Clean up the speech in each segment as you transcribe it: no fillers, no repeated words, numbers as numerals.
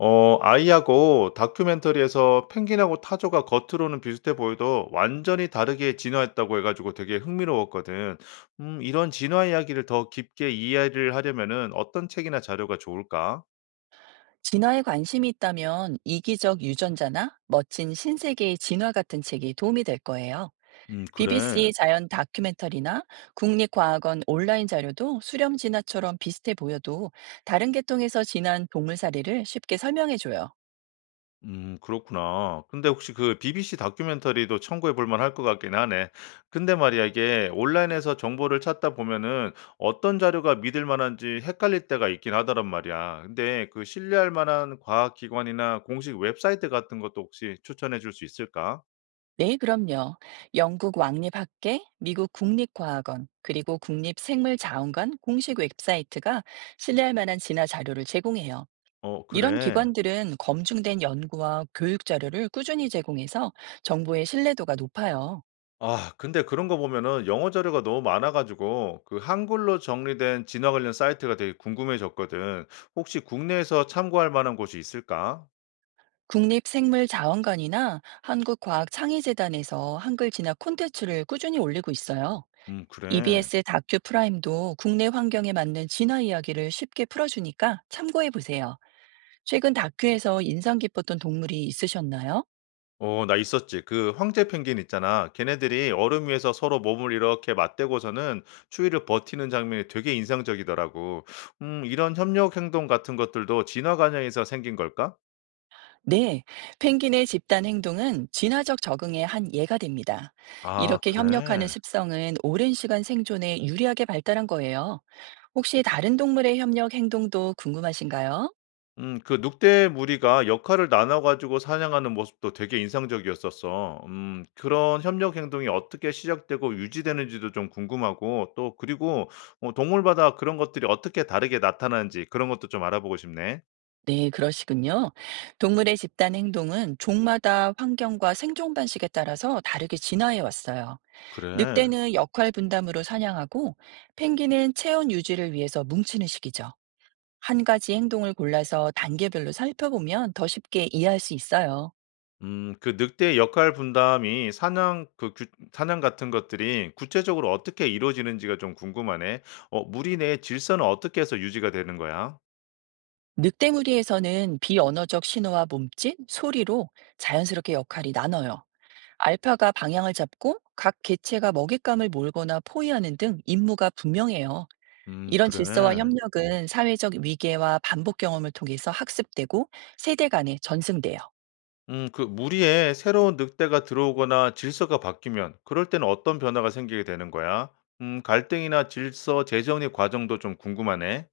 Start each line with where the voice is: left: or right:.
left: 아이하고 다큐멘터리에서 펭귄하고 타조가 겉으로는 비슷해 보여도 완전히 다르게 진화했다고 해가지고 되게 흥미로웠거든. 이런 진화 이야기를 더 깊게 이해를 하려면은 어떤 책이나 자료가 좋을까?
right: 진화에 관심이 있다면 이기적 유전자나 멋진 신세계의 진화 같은 책이 도움이 될 거예요.
left: 그래.
right: BBC 자연 다큐멘터리나 국립과학원 온라인 자료도 수렴 진화처럼 비슷해 보여도 다른 계통에서 진화한 동물 사례를 쉽게 설명해 줘요.
left: 그렇구나. 근데 혹시 그 BBC 다큐멘터리도 참고해 볼 만할 것 같긴 하네. 근데 말이야 이게 온라인에서 정보를 찾다 보면은 어떤 자료가 믿을 만한지 헷갈릴 때가 있긴 하더란 말이야. 근데 그 신뢰할 만한 과학 기관이나 공식 웹사이트 같은 것도 혹시 추천해 줄 수 있을까?
right: 네, 그럼요. 영국 왕립학계, 미국 국립과학원, 그리고 국립생물자원관 공식 웹사이트가 신뢰할 만한 진화 자료를 제공해요.
left: 어,
right: 이런
left: 그래.
right: 기관들은 검증된 연구와 교육 자료를 꾸준히 제공해서 정보의 신뢰도가 높아요.
left: 아, 근데 그런 거 보면은 영어 자료가 너무 많아가지고 그 한글로 정리된 진화 관련 사이트가 되게 궁금해졌거든. 혹시 국내에서 참고할 만한 곳이 있을까?
right: 국립생물자원관이나 한국과학창의재단에서 한글 진학 콘텐츠를 꾸준히 올리고 있어요.
left: 그래.
right: EBS 다큐 프라임도 국내 환경에 맞는 진화 이야기를 쉽게 풀어주니까 참고해 보세요. 최근 다큐에서 인상 깊었던 동물이 있으셨나요?
left: 나 있었지. 그 황제 펭귄 있잖아. 걔네들이 얼음 위에서 서로 몸을 이렇게 맞대고서는 추위를 버티는 장면이 되게 인상적이더라고. 이런 협력 행동 같은 것들도 진화 과정에서 생긴 걸까?
right: 네, 펭귄의 집단 행동은 진화적 적응의 한 예가 됩니다.
left: 아
right: 이렇게 협력하는
left: 그래.
right: 습성은 오랜 시간 생존에 유리하게 발달한 거예요. 혹시 다른 동물의 협력 행동도 궁금하신가요?
left: 그 늑대 무리가 역할을 나눠 가지고 사냥하는 모습도 되게 인상적이었었어. 그런 협력 행동이 어떻게 시작되고 유지되는지도 좀 궁금하고 또 그리고 동물마다 그런 것들이 어떻게 다르게 나타나는지 그런 것도 좀 알아보고 싶네.
right: 네, 그러시군요. 동물의 집단 행동은 종마다 환경과 생존 방식에 따라서 다르게 진화해 왔어요.
left: 그래.
right: 늑대는 역할 분담으로 사냥하고 펭귄은 체온 유지를 위해서 뭉치는 식이죠. 한 가지 행동을 골라서 단계별로 살펴보면 더 쉽게 이해할 수 있어요.
left: 그 늑대의 역할 분담이 사냥 그 규 사냥 같은 것들이 구체적으로 어떻게 이루어지는지가 좀 궁금하네. 무리 내 질서는 어떻게 해서 유지가 되는 거야?
right: 늑대무리에서는 비언어적 신호와 몸짓, 소리로 자연스럽게 역할이 나눠요. 알파가 방향을 잡고 각 개체가 먹잇감을 몰거나 포위하는 등 임무가 분명해요. 이런 질서와
left: 그래.
right: 협력은 사회적 위계와 반복 경험을 통해서 학습되고 세대 간에 전승돼요.
left: 그 무리에 새로운 늑대가 들어오거나 질서가 바뀌면 그럴 때는 어떤 변화가 생기게 되는 거야? 갈등이나 질서 재정의 과정도 좀 궁금하네.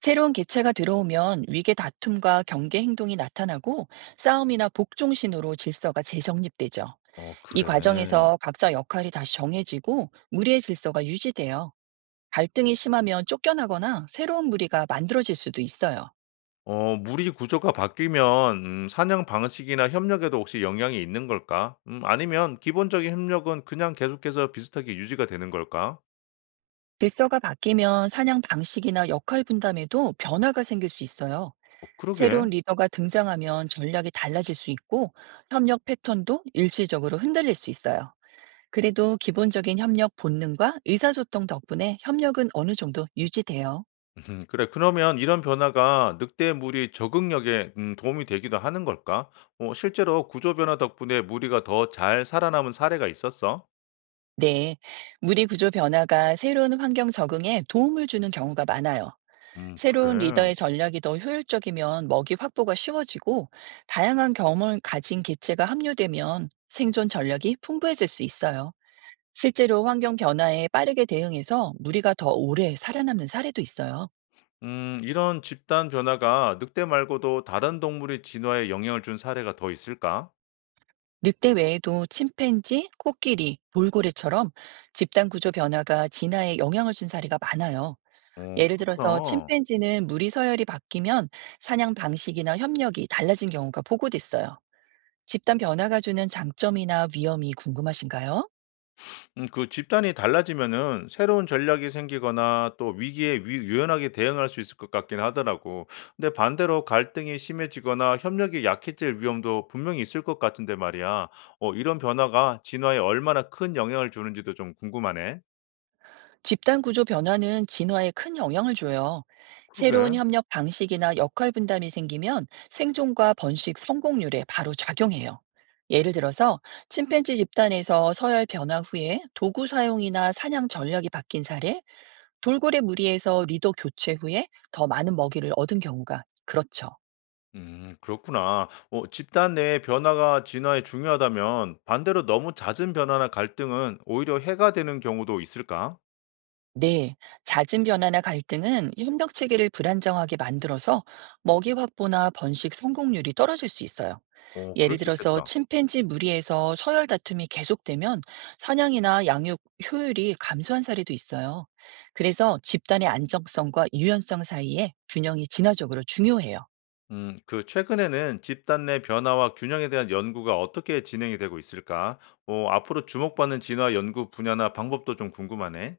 right: 새로운 개체가 들어오면 위계 다툼과 경계 행동이 나타나고 싸움이나 복종 신호로 질서가 재정립되죠.
left: 어,
right: 이
left: 그래.
right: 과정에서 각자 역할이 다시 정해지고 무리의 질서가 유지돼요. 갈등이 심하면 쫓겨나거나 새로운 무리가 만들어질 수도 있어요.
left: 무리 구조가 바뀌면 사냥 방식이나 협력에도 혹시 영향이 있는 걸까? 아니면 기본적인 협력은 그냥 계속해서 비슷하게 유지가 되는 걸까?
right: 질서가 바뀌면 사냥 방식이나 역할 분담에도 변화가 생길 수 있어요.
left: 어, 그러게.
right: 새로운 리더가 등장하면 전략이 달라질 수 있고 협력 패턴도 일시적으로 흔들릴 수 있어요. 그래도 기본적인 협력 본능과 의사소통 덕분에 협력은 어느 정도 유지돼요.
left: 그래. 그러면 이런 변화가 늑대 무리 적응력에 도움이 되기도 하는 걸까? 실제로 구조 변화 덕분에 무리가 더 잘 살아남은 사례가 있었어?
right: 네. 무리 구조 변화가 새로운 환경 적응에 도움을 주는 경우가 많아요. 새로운
left: 그래.
right: 리더의 전략이 더 효율적이면 먹이 확보가 쉬워지고 다양한 경험을 가진 개체가 합류되면 생존 전략이 풍부해질 수 있어요. 실제로 환경 변화에 빠르게 대응해서 무리가 더 오래 살아남는 사례도 있어요.
left: 이런 집단 변화가 늑대 말고도 다른 동물의 진화에 영향을 준 사례가 더 있을까?
right: 늑대 외에도 침팬지, 코끼리, 돌고래처럼 집단 구조 변화가 진화에 영향을 준 사례가 많아요.
left: 어,
right: 예를 들어서
left: 그렇구나.
right: 침팬지는 무리 서열이 바뀌면 사냥 방식이나 협력이 달라진 경우가 보고됐어요. 집단 변화가 주는 장점이나 위험이 궁금하신가요?
left: 그 집단이 달라지면은 새로운 전략이 생기거나 또 위기에 위 유연하게 대응할 수 있을 것 같긴 하더라고. 근데 반대로 갈등이 심해지거나 협력이 약해질 위험도 분명히 있을 것 같은데 말이야. 이런 변화가 진화에 얼마나 큰 영향을 주는지도 좀 궁금하네.
right: 집단 구조 변화는 진화에 큰 영향을 줘요. 새로운
left: 그러게.
right: 협력 방식이나 역할 분담이 생기면 생존과 번식 성공률에 바로 작용해요. 예를 들어서 침팬지 집단에서 서열 변화 후에 도구 사용이나 사냥 전략이 바뀐 사례, 돌고래 무리에서 리더 교체 후에 더 많은 먹이를 얻은 경우가 그렇죠.
left: 그렇구나. 집단 내의 변화가 진화에 중요하다면 반대로 너무 잦은 변화나 갈등은 오히려 해가 되는 경우도 있을까?
right: 네, 잦은 변화나 갈등은 협력 체계를 불안정하게 만들어서 먹이 확보나 번식 성공률이 떨어질 수 있어요.
left: 그럴
right: 예를
left: 수
right: 들어서
left: 있겠다.
right: 침팬지 무리에서 서열 다툼이 계속되면 사냥이나 양육 효율이 감소한 사례도 있어요. 그래서 집단의 안정성과 유연성 사이에 균형이 진화적으로 중요해요.
left: 그 최근에는 집단 내 변화와 균형에 대한 연구가 어떻게 진행이 되고 있을까? 앞으로 주목받는 진화 연구 분야나 방법도 좀 궁금하네.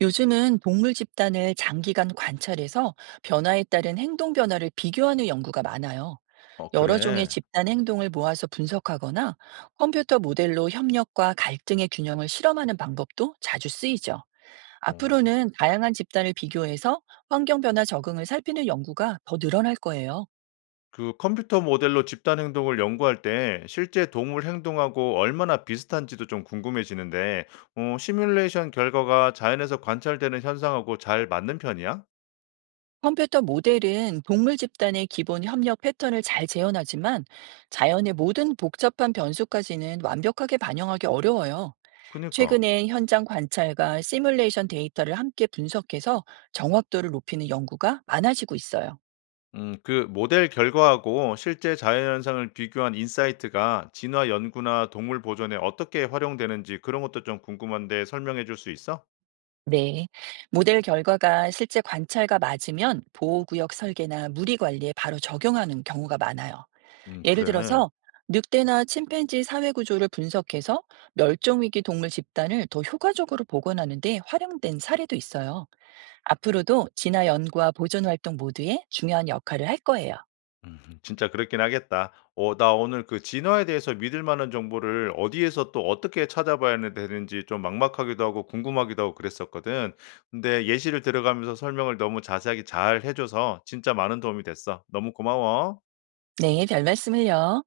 right: 요즘은 동물 집단을 장기간 관찰해서 변화에 따른 행동 변화를 비교하는 연구가 많아요.
left: 어,
right: 여러 종의
left: 그래.
right: 집단 행동을 모아서 분석하거나 컴퓨터 모델로 협력과 갈등의 균형을 실험하는 방법도 자주 쓰이죠.
left: 어,
right: 앞으로는 다양한 집단을 비교해서 환경 변화 적응을 살피는 연구가 더 늘어날 거예요.
left: 그 컴퓨터 모델로 집단 행동을 연구할 때 실제 동물 행동하고 얼마나 비슷한지도 좀 궁금해지는데, 시뮬레이션 결과가 자연에서 관찰되는 현상하고 잘 맞는 편이야?
right: 컴퓨터 모델은 동물 집단의 기본 협력 패턴을 잘 재현하지만 자연의 모든 복잡한 변수까지는 완벽하게 반영하기 어려워요.
left: 그니까.
right: 최근엔 현장 관찰과 시뮬레이션 데이터를 함께 분석해서 정확도를 높이는 연구가 많아지고 있어요.
left: 그 모델 결과하고 실제 자연현상을 비교한 인사이트가 진화 연구나 동물 보존에 어떻게 활용되는지 그런 것도 좀 궁금한데 설명해 줄 수 있어?
right: 네. 모델 결과가 실제 관찰과 맞으면 보호구역 설계나 무리 관리에 바로 적용하는 경우가 많아요. 예를
left: 그래.
right: 들어서 늑대나 침팬지 사회 구조를 분석해서 멸종위기 동물 집단을 더 효과적으로 복원하는 데 활용된 사례도 있어요. 앞으로도 진화 연구와 보존 활동 모두에 중요한 역할을 할 거예요.
left: 진짜 그렇긴 하겠다. 나 오늘 그 진화에 대해서 믿을 만한 정보를 어디에서 또 어떻게 찾아봐야 되는지 좀 막막하기도 하고 궁금하기도 하고 그랬었거든. 근데 예시를 들어가면서 설명을 너무 자세하게 잘 해줘서 진짜 많은 도움이 됐어. 너무 고마워.
right: 네, 별 말씀을요.